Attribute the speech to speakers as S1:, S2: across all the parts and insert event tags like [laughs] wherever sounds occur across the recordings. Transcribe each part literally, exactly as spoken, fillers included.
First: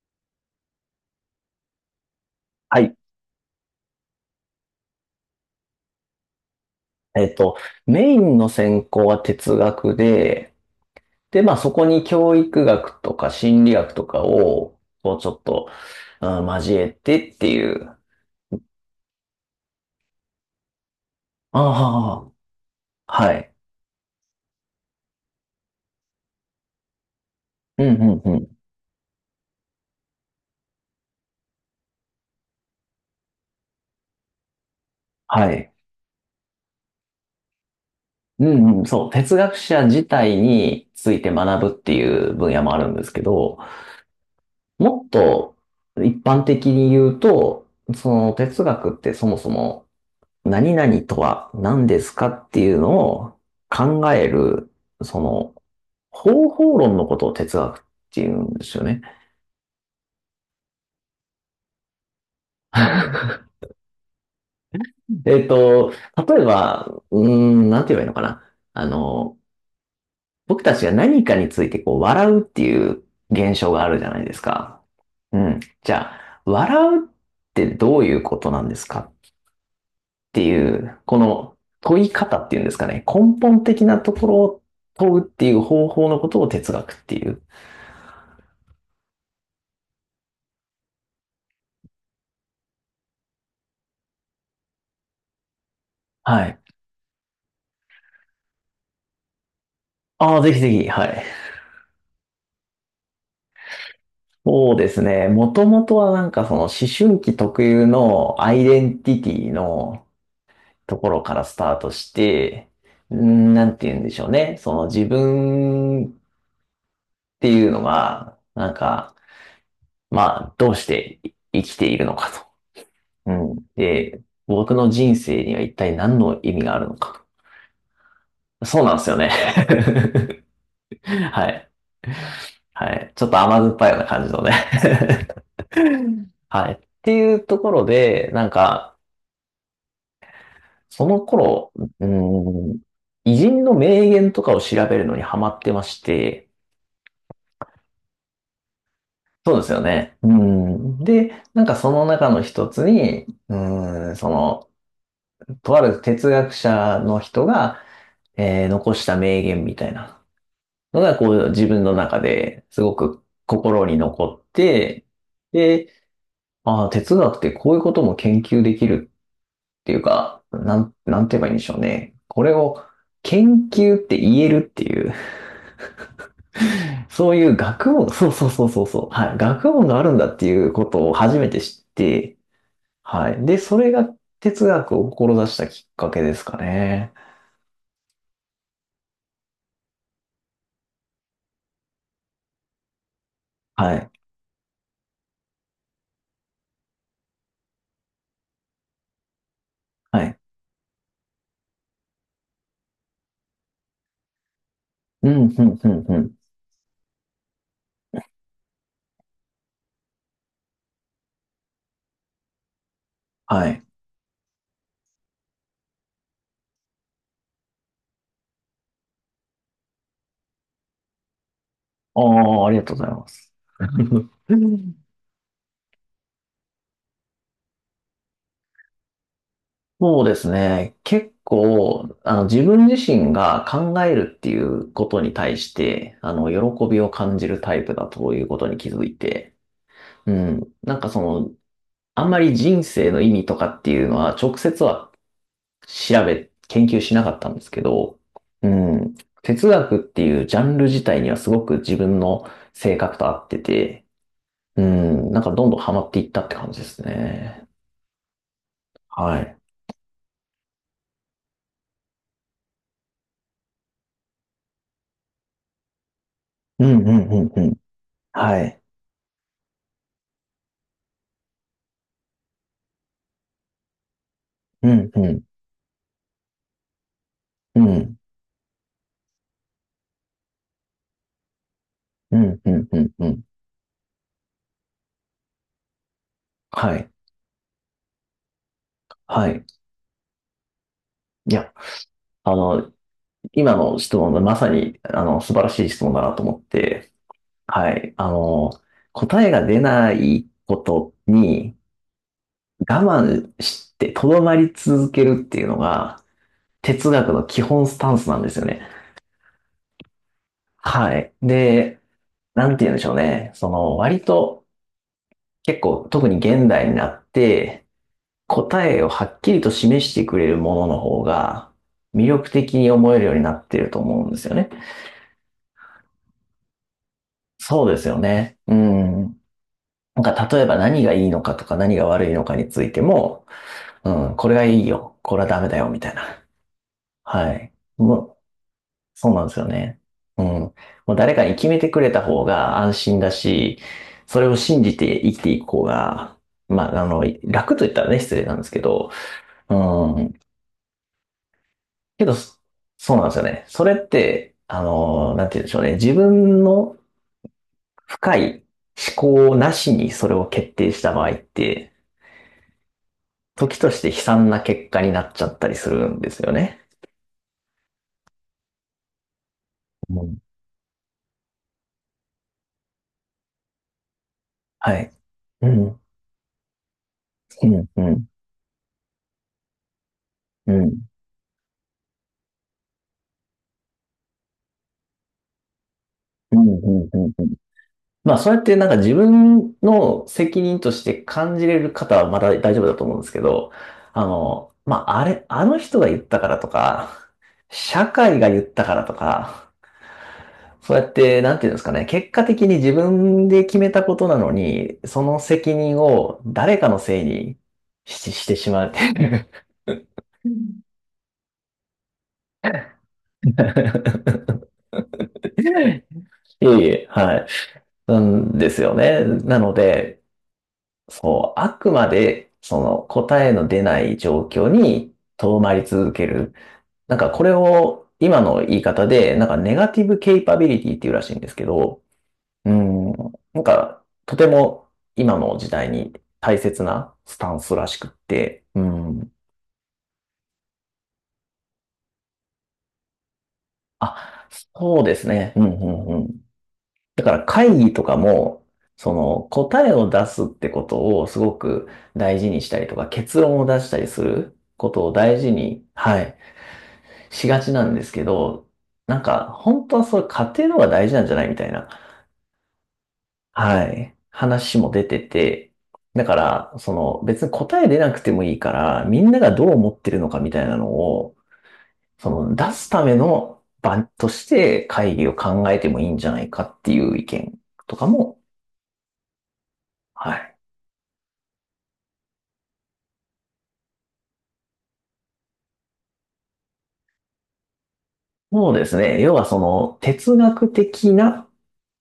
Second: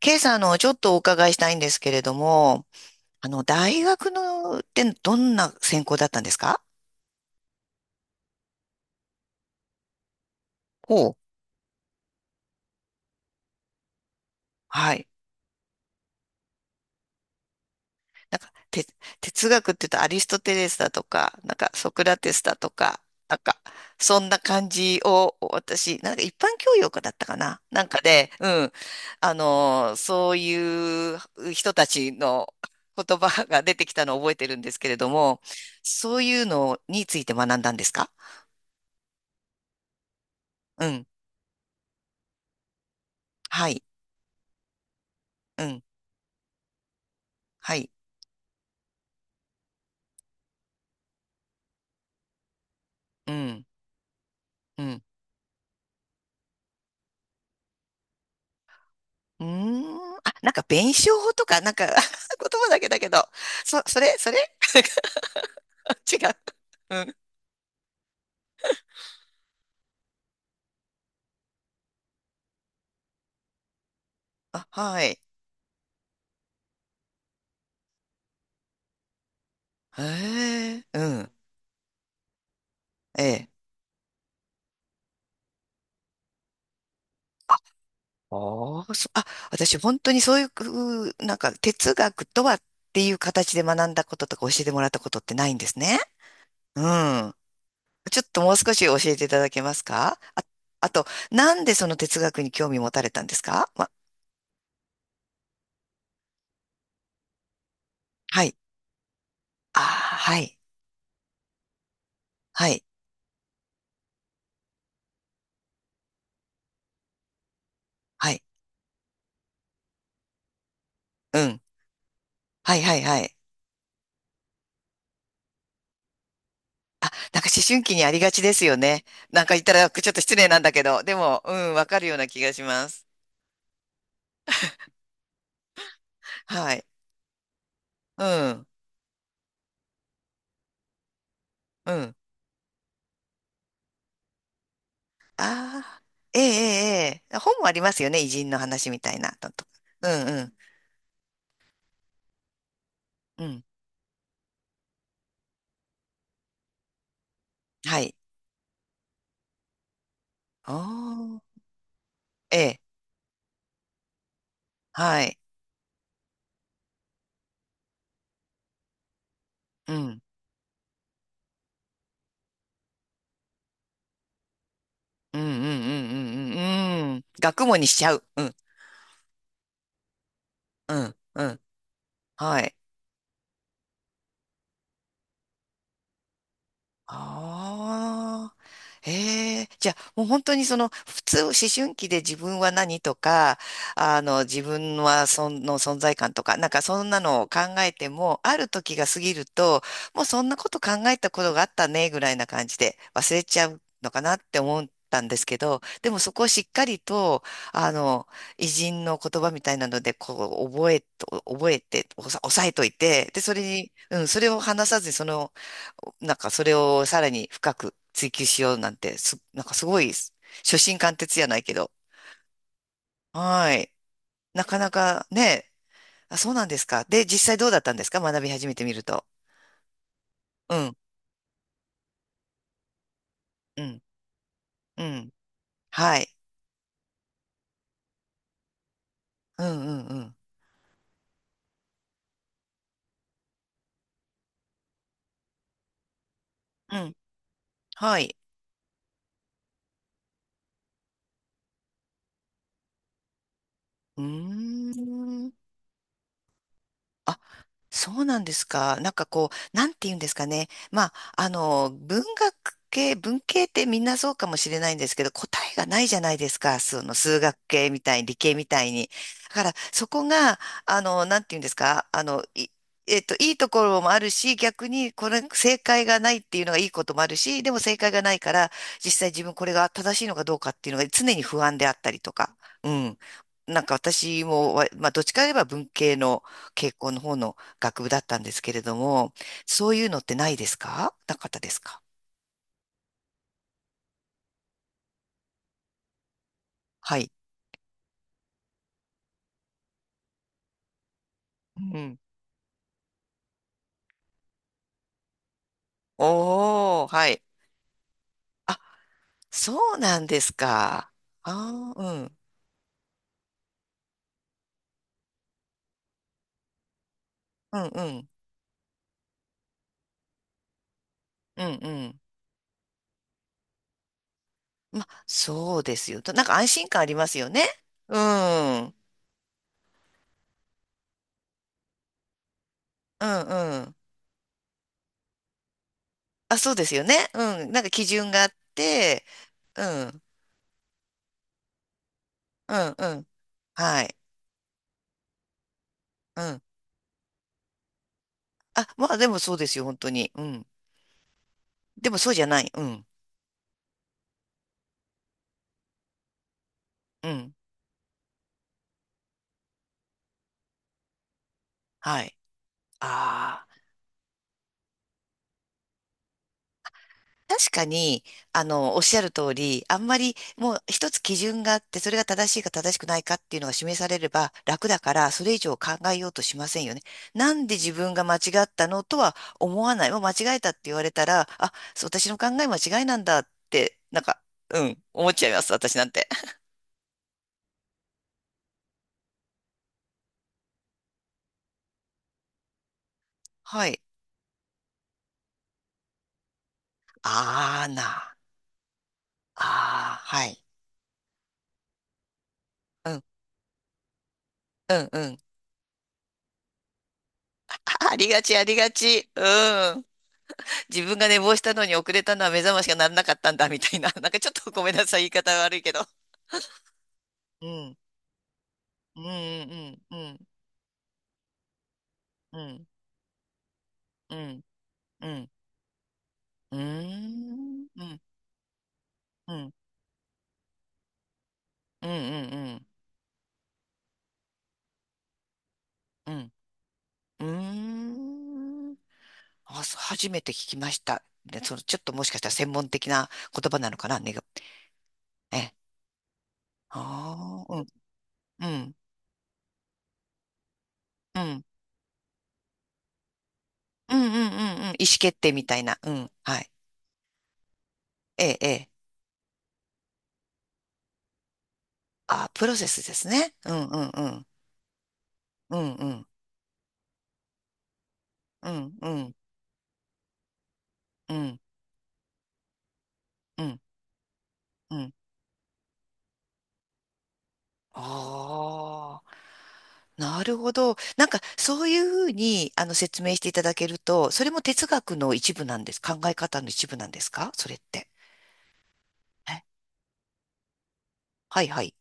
S1: ケイさん、あの、ちょっとお伺いしたいんですけれども、
S2: はい。
S1: あの、大学の、ってどんな専攻だったんですか？
S2: えっと、メインの専攻は哲学で、
S1: ほう。
S2: で、まあそこに教育学とか心理学とかを、
S1: はい。
S2: こうちょっと、うん交えてっていう。
S1: なんか、て、哲学って言うとアリストテレスだとか、なんかソクラ
S2: あ
S1: テスだとか、
S2: あ、は
S1: なん
S2: い。
S1: か、そんな感じを、私、なんか一般教養科だったかな
S2: う
S1: なん
S2: ん
S1: か
S2: うん
S1: で、
S2: う
S1: う
S2: ん。
S1: ん。あの、そういう人たちの言葉が出てきたのを覚えてるんですけれども、
S2: はい。
S1: そういうのについて学んだんですか？
S2: うんうん、そう。哲学者自体
S1: う
S2: に
S1: ん。
S2: ついて学ぶっていう分野もあるんですけど、
S1: はい。
S2: もっと
S1: うん。
S2: 一般的に言うと、
S1: はい。
S2: その哲学ってそもそも何々とは何ですかっていうの
S1: う
S2: を
S1: ん、
S2: 考える、
S1: うん。
S2: その、方法論のことを哲学っていうんですよね。
S1: うーん。あ、なんか弁証法とか、なんか [laughs] 言葉だけだけど、
S2: [laughs]
S1: そ、それ、それ
S2: えっと、
S1: [laughs] 違う。
S2: 例えば、
S1: うん。
S2: うーん、なんて言えばいいのかな。あの、僕たちが何かについてこう笑うっていう現象があるじゃないです
S1: あ、
S2: か。
S1: はい。
S2: うん。じゃあ、笑うってどういうことなんですかっ
S1: へ
S2: てい
S1: え、う
S2: う、こ
S1: ん。
S2: の問い方っていうんですかね。
S1: え
S2: 根
S1: え。
S2: 本的なところを問うっていう方法のことを哲学っていう。
S1: あ、ああ、そ、あ、私本当にそういう、なんか哲学とはっていう形で学んだこととか教えてもらったことってないんですね。
S2: はい。
S1: うん。ちょっともう少し教えていただけますか
S2: あ
S1: あ？
S2: あ、ぜひぜひ、
S1: あと、
S2: はい。
S1: なんでその哲学に興味持たれたんですか？ま、
S2: そうですね。もともとはなんかその思春期特有の
S1: は
S2: ア
S1: い。
S2: イデンティティ
S1: ああ、
S2: の
S1: はい。
S2: ところからスタートし
S1: は
S2: て、
S1: い。
S2: うーんなんて言うんでしょうね。その自分っていうの
S1: は
S2: が、
S1: い。
S2: なんか、まあ、どうして
S1: うん。
S2: 生きているのか
S1: はいはいは
S2: と。う
S1: い。
S2: ん。で、僕の人生には一体何の意味があるのか
S1: なんか思春期にありがちです
S2: と。
S1: よ
S2: そうなん
S1: ね。
S2: ですよね。
S1: なんか言ったらちょっと失礼なんだけど、
S2: [laughs]
S1: でも、
S2: は
S1: う
S2: い。
S1: ん、わかるような気がしま
S2: は
S1: す。
S2: い。ちょっと甘酸っぱいような感じのね。は
S1: は
S2: い。っ
S1: い。
S2: ていうところ
S1: う
S2: で、なん
S1: ん、
S2: か、その頃、
S1: う
S2: う
S1: ん。
S2: ーん、偉人の名言とかを調べるのにハマってま
S1: あ
S2: し
S1: あ、えええ
S2: て、
S1: え、ええ本もありますよね。偉人の話みたいな。と
S2: そうで
S1: とか、
S2: すよ
S1: う
S2: ね。
S1: ん
S2: う
S1: うん、
S2: ん。で、なんかその中の一つに、
S1: うん。
S2: うん、その、とある哲学者の人が、
S1: はい。
S2: えー残した名言みたいなのが、こ
S1: あ
S2: う、自分の中
S1: え
S2: で
S1: え、
S2: すごく心に残って、
S1: はい。
S2: で、ああ、哲学ってこういうことも研究できるって
S1: う
S2: いう
S1: ん、
S2: か、なん、なんて言えばいいんでしょうね。これを研究って言えるっていう、
S1: うん、うん、うん、うん、うん。うん
S2: そういう
S1: 学問に
S2: 学
S1: しち
S2: 問、
S1: ゃう。
S2: そう
S1: う
S2: そう
S1: ん、
S2: そうそうそう、はい、学問があるんだっていうこ
S1: う
S2: とを
S1: ん、
S2: 初
S1: う
S2: め
S1: ん。
S2: て知って、
S1: はい。
S2: はい。で、それが哲学を志したきっかけですかね。
S1: ああ、ええ、じゃあもう本当にその普通思春期で自分は何とか、
S2: はい。
S1: あの自分はその存在感とか、なんかそんなのを考えても、ある時が過ぎると、も
S2: は
S1: うそ
S2: い。
S1: んなこと考えたことがあったねぐらいな感じで忘れちゃうのかなって思ったん
S2: うん、
S1: です
S2: うん、
S1: けど、
S2: うん、
S1: で
S2: う
S1: もそ
S2: ん。
S1: こをしっかりと、あの、偉人の言葉みたいなので、こう覚えと、覚えて、おさ抑えといて、で、それ
S2: はい。
S1: に、うん、それを話さずにその、なんかそれをさらに深く追求しようなんて、す、なんかすごい、初心貫徹じゃないけど。
S2: ああ、ありがとうございます。
S1: はい。なかな
S2: [laughs]
S1: かね、あ、そうなんですか。で、実際どうだったんですか、学び始めてみると。
S2: そうです
S1: うん、
S2: ね。結構、あの、自分自身が
S1: う
S2: 考
S1: ん、
S2: えるっていう
S1: う
S2: こと
S1: ん。
S2: に対して、
S1: はい。
S2: あの、喜びを感じるタイプだということに気づいて、
S1: うん、うん、う
S2: う
S1: ん。
S2: ん。なんかその、あんまり人生の意味とかっていうのは、直接は調べ、研
S1: う
S2: 究し
S1: ん。
S2: なかったんですけ
S1: は
S2: ど、
S1: い。
S2: うん。哲学っていうジャンル自体にはすごく自分の性格と合ってて、
S1: うー
S2: うん。なんかど
S1: ん。
S2: んどんハマっていったって感じです
S1: あ、
S2: ね。
S1: そうなんですか。なんか
S2: は
S1: こ
S2: い。
S1: う、なんて言うんですかね。まあ、あの、文学系、文系ってみんなそうかもしれないんですけど、答えがないじゃないですか。
S2: う
S1: そ
S2: んう
S1: の
S2: んう
S1: 数
S2: ん
S1: 学
S2: うん。
S1: 系みたいに、理系
S2: は
S1: み
S2: い。
S1: たいに。だから、そこが、あの、なんて言うんですか。あの、い、えっと、いいところもあるし、逆
S2: うん
S1: に、こ
S2: う
S1: れ、
S2: ん。
S1: 正解がないっていうのがいいこともあるし、でも
S2: う
S1: 正解
S2: ん。
S1: がないから、実際自分これが正しいのかどうかっていうのが常に不安であったりと
S2: う
S1: か。
S2: ん、うん、
S1: う
S2: うん、
S1: ん。
S2: うん。
S1: なんか私もわ、まあ、どっちかといえば文系の、傾
S2: はい、
S1: 向の方の学部だったんですけれども、
S2: はい。
S1: そういうのってないですか？なかっ
S2: い
S1: たで
S2: や、
S1: すか？
S2: あの、今の質問がまさに、あの、素晴らしい質問だなと思って、
S1: はい。
S2: はい、あの、答えが出ないことに
S1: うん。
S2: 我慢して、とどまり続けるっていうのが、
S1: おー、
S2: 哲
S1: は
S2: 学
S1: い。
S2: の基本スタンスなんですよ
S1: あ、
S2: ね。
S1: そうなんですか。
S2: はい。
S1: ああ、
S2: で、
S1: うん、
S2: なんて言うんでしょうね。その、割と、結構、特に現代になっ
S1: うん、
S2: て、
S1: うん、
S2: 答えをはっきりと示してくれるものの方
S1: うん、
S2: が
S1: うん。
S2: 魅力的に思えるようになっていると思うんですよね。
S1: ま、そうですよ。となんか安心感ありますよね。
S2: そうです
S1: う
S2: よね。う
S1: ん、うん、
S2: ん。なんか例えば何がいいのかとか何が悪いのかについて
S1: う
S2: も、
S1: ん。
S2: うん、これがいいよ、これはダメだよ、みたいな。
S1: あ、そうですよね。
S2: は
S1: うん。
S2: い。
S1: なんか基
S2: も
S1: 準
S2: う、
S1: があって、
S2: そうなんですよ
S1: う
S2: ね。
S1: ん、
S2: うん。もう誰かに決めてくれた方
S1: う
S2: が安
S1: ん、う
S2: 心
S1: ん。
S2: だし、
S1: はい。
S2: それを信じて生きていく方が、
S1: うん。
S2: まあ、あの、楽と言ったらね、失礼なんですけ
S1: あ、
S2: ど、
S1: まあでもそうで
S2: う
S1: すよ、本当に。
S2: ん、
S1: うん。でも
S2: け
S1: そう
S2: ど、
S1: じゃ
S2: そ
S1: ない。うん、
S2: そうなんですよね。それって、あのー、なんて言うんでしょうね。自分の
S1: うん。
S2: 深い思考なしにそれを決定した場合って、
S1: はい。あ
S2: 時
S1: あ。
S2: として悲惨な結果になっちゃったりするんですよね。
S1: 確かに、あの、おっしゃる通り、あんま
S2: う
S1: り
S2: ん、
S1: もう一つ基準があって、それが正しいか正しくないかっていうのが示されれば楽
S2: は
S1: だ
S2: い。
S1: から、それ以
S2: う
S1: 上考
S2: ん、
S1: えようとしませんよね。なん
S2: う
S1: で
S2: ん、うん、
S1: 自
S2: う
S1: 分が
S2: ん、
S1: 間違ったのとは思わない。もう間違えた
S2: う
S1: って言
S2: ん、
S1: われたら、あ、そう私の考え間違いなんだって、なんか、うん、思っちゃいます、私なんて。
S2: う
S1: [laughs]
S2: ん、うん。うんまあ、それってなんか自分の責任として感じれる方はまだ大丈夫だと思うんですけど、
S1: はい。
S2: あの、まあ、あれ、あの人が言ったからとか、
S1: あー
S2: 社
S1: な。
S2: 会が言ったからとか、
S1: あー、はい。
S2: そうやって、なんていうんですかね、結果的に自
S1: うん、
S2: 分で決めたことなの
S1: う
S2: に、
S1: ん、
S2: そ
S1: うん。
S2: の責任を誰かのせいに
S1: ああり
S2: し、
S1: が
S2: し
S1: ち、
S2: て
S1: あ
S2: し
S1: り
S2: ま
S1: が
S2: うってい
S1: ち。う
S2: う。
S1: ん。自分が寝坊したのに遅れたのは目覚ましがな
S2: [laughs]
S1: らなかったんだみたいな。[laughs] なんかちょっとごめんなさい、言い方悪いけど。
S2: いえいえ、はい。
S1: うん。
S2: なんですよ
S1: う
S2: ね。
S1: んう
S2: なの
S1: んう
S2: で、
S1: ん
S2: そう、あくまで、
S1: う
S2: そ
S1: ん
S2: の答えの出ない
S1: う
S2: 状
S1: ん
S2: 況に
S1: うん
S2: 留まり続ける。
S1: う
S2: なんかこれ
S1: んうんう
S2: を
S1: ん
S2: 今の言い方で、なん
S1: うん
S2: か
S1: うん
S2: ネガティブケイパビリティっていうらしいんですけど、
S1: う
S2: う
S1: ん
S2: ん。なんか、とても今の時代に
S1: うん
S2: 大切なスタンスらしくっ
S1: う
S2: て。う
S1: ん、
S2: ん。
S1: あ、そう初めて聞きました。で、そのちょっともしかしたら専門的な言葉なのかな、ね、
S2: あ、そうですね。
S1: え
S2: うん、
S1: え。
S2: うん、うん。だから
S1: あ
S2: 会
S1: あ、うん、
S2: 議とかも、
S1: うん、
S2: その答えを出すってことをす
S1: う
S2: ご
S1: ん、
S2: く大事にしたりとか、結論を出したり
S1: う
S2: す
S1: ん、うん、
S2: る
S1: うん、
S2: こ
S1: うん、意
S2: とを
S1: 思決
S2: 大事
S1: 定みたい
S2: に、
S1: な、う
S2: は
S1: ん、
S2: い、
S1: はい。
S2: しがちなんですけ
S1: ええ、
S2: ど、
S1: ええ。
S2: なんか、本当はそれ過程の方が大事なんじゃないみたいな。
S1: あ、プロセスですね。うん、
S2: は
S1: うん、
S2: い。
S1: うん、
S2: 話も出てて、
S1: うん、う
S2: だ
S1: ん。
S2: から、その別に答え出なくてもいい
S1: う
S2: か
S1: ん、
S2: ら、
S1: う
S2: みん
S1: ん、
S2: ながどう思ってるのかみたいなの
S1: う
S2: を、
S1: ん、
S2: その出すための
S1: うん、
S2: 場として
S1: うん。
S2: 会議を考えてもいいんじゃないかっていう意見とかも、
S1: ああ、
S2: は
S1: なる
S2: い。
S1: ほど。なんか、そういうふうに、あの、説明していただけると、それも哲学の一部なんです。考え方の一部なんですかそれって？
S2: そうですね。要はそ
S1: え
S2: の哲学的な
S1: はいはい。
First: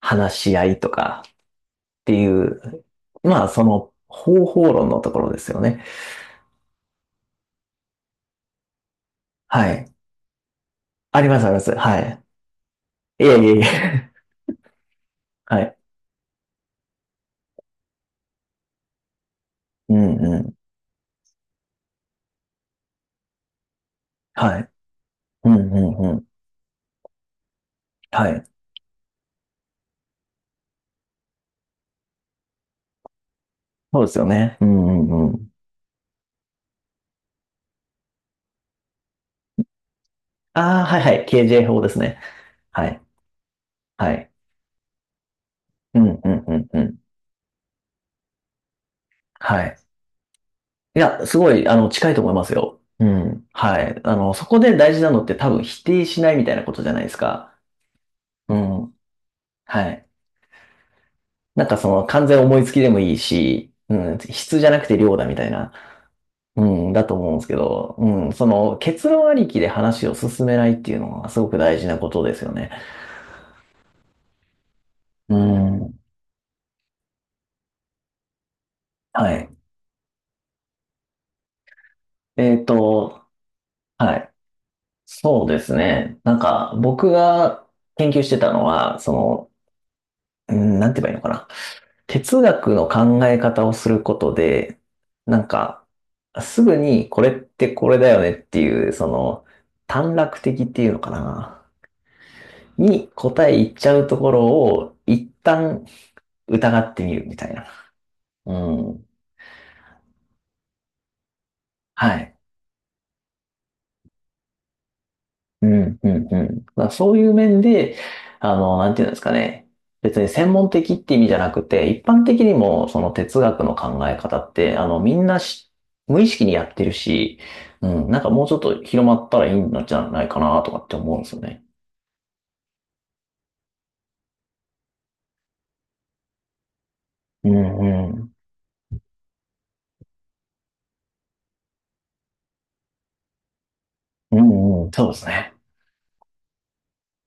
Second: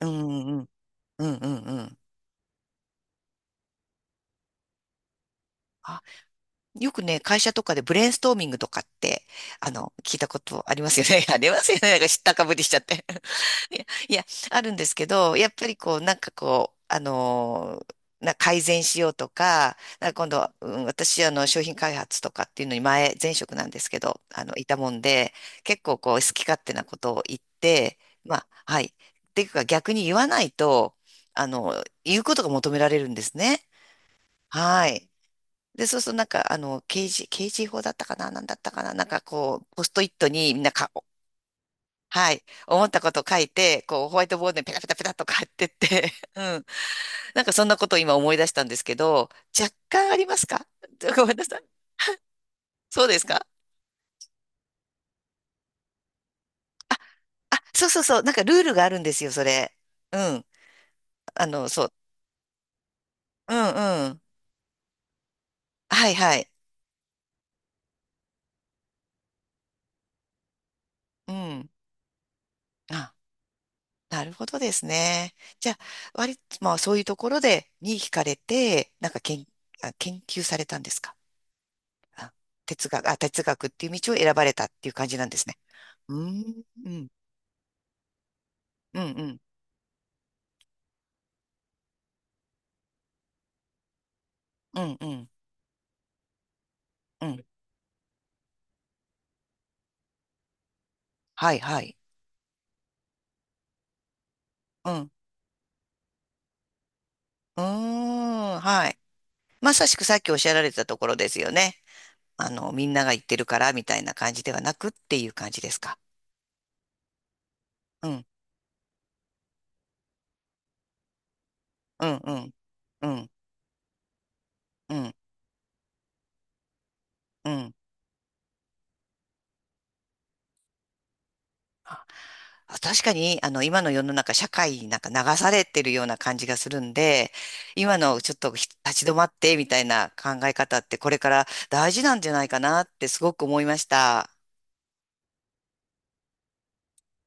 S1: う
S2: 話
S1: ん、
S2: し
S1: う
S2: 合
S1: ん、
S2: いとか
S1: うん、うん、うん。
S2: っていう、まあその方法論のところですよね。
S1: あ、よくね、会社とかでブレインストーミングとかって、あ
S2: はい。
S1: の、聞いたことありますよ
S2: あ
S1: ね。[laughs]
S2: り
S1: あ
S2: ますあ
S1: り
S2: り
S1: ま
S2: ます。
S1: すよね。な
S2: は
S1: んか知っ
S2: い。
S1: たかぶりしちゃって。
S2: いえいえい
S1: いや、[laughs]
S2: え。
S1: いやあるんですけど、
S2: [laughs]
S1: やっ
S2: は
S1: ぱ
S2: い。
S1: りこう、なんかこう、あのーな改善しようとか、
S2: う
S1: なんか今
S2: ん
S1: 度
S2: う
S1: は、
S2: ん。
S1: うん、私、あの、商品開発とかっていうのに前、前職なんですけど、あの、
S2: は
S1: い
S2: い。
S1: たもんで、
S2: うんう
S1: 結構こ
S2: んう
S1: う、好
S2: ん。
S1: き勝手なことを言って、
S2: は
S1: ま
S2: い。
S1: あ、はい。っていうか、逆に言わないと、あの、言うことが求められるんですね。
S2: そうですよね。う
S1: は
S2: ん
S1: い。
S2: うんうん。
S1: で、そうするとなんか、あの、刑事、刑事法だったかな、なんだったかな、なんかこう、ポストイットにみんな
S2: ああ、
S1: か、
S2: はいはい。ケイジェー 法ですね。
S1: はい。思
S2: は
S1: っ
S2: い。
S1: たこと書いて、こう、
S2: は
S1: ホワイ
S2: い。
S1: トボードにペタペタペタっと書いてっ
S2: うん
S1: て、
S2: う
S1: [laughs] う
S2: んう
S1: ん。
S2: んうん。
S1: なんかそんなことを今思い出したんですけど、
S2: は
S1: 若
S2: い。
S1: 干ありますか？
S2: い
S1: [laughs] ご
S2: や、
S1: めん
S2: す
S1: な
S2: ご
S1: さい。
S2: い、あの、近いと思いますよ。
S1: そ
S2: う
S1: うですか
S2: ん。はい。あの、そこで大事なのって多分否定しないみたいなことじゃ
S1: あ？
S2: ないですか。
S1: あ、そうそうそう。なんかル
S2: う
S1: ールがあ
S2: ん。
S1: るんですよ、それ。
S2: はい。
S1: うん。あ
S2: なん
S1: の、
S2: か
S1: そ
S2: そ
S1: う。
S2: の完全思いつきでもいい
S1: うん
S2: し、う
S1: う
S2: ん、
S1: ん。
S2: 質じゃなくて量だみたいな、
S1: はいはい。
S2: うん、だと思うんですけど、うん、その結論ありきで話を進めないっていうのは
S1: う
S2: すごく
S1: ん。
S2: 大事なことですよね。
S1: あ、なるほどですね。
S2: う
S1: じゃあ、
S2: ん。
S1: 割と、まあそういうところで、に惹かれて、なんか
S2: は
S1: 研、
S2: い。
S1: あ研究されたんですか？あ
S2: えっ
S1: 哲学、あ、
S2: と、
S1: 哲学っていう道を
S2: は
S1: 選
S2: い。
S1: ばれたっていう感じなんで
S2: そ
S1: す
S2: う
S1: ね。
S2: です
S1: う
S2: ね。なん
S1: ん。
S2: か、
S1: うん
S2: 僕が研究してたの
S1: う
S2: は、
S1: んう
S2: そ
S1: ん、
S2: の、うんなんて言えばいいのかな。哲学の考え方をすること
S1: う
S2: で、
S1: ん、うん、
S2: なんか、すぐにこ
S1: う
S2: れっ
S1: ん。
S2: てこれだよねっていう、その、短絡的っていうのか
S1: はい、
S2: な。
S1: はい。
S2: に答え言っちゃうところ
S1: うん、
S2: を、
S1: う
S2: 一旦疑ってみるみたい
S1: ー
S2: な。う
S1: ん、はい。
S2: ん。
S1: まさしくさっきおっしゃられてたところですよね。
S2: はい。
S1: あの、みんなが言ってるからみたいな感じではなくっていう感じ
S2: う
S1: ですか？
S2: んうんうん。まあ、そういう面で、
S1: うん、
S2: あの、なんていうんですかね。別に専門的って意味じゃなくて、
S1: う
S2: 一
S1: ん、
S2: 般
S1: う
S2: 的
S1: ん、
S2: にもそ
S1: う
S2: の
S1: ん、
S2: 哲学の考え方って、あ
S1: う
S2: の、
S1: ん、
S2: みんなし無意識にやってるし、
S1: うん。
S2: うん、なんかもうちょっと広まったらいいんじゃないかなとかって思うんですよね。
S1: あ確かに、あの、今の世の中、社会になんか流されてるような感じがするんで、
S2: う
S1: 今
S2: んう
S1: のち
S2: ん。
S1: ょっとひ立ち止まってみたいな考え方って、これから大事なんじゃないかなってすごく思いました。
S2: うんうん、そうですね。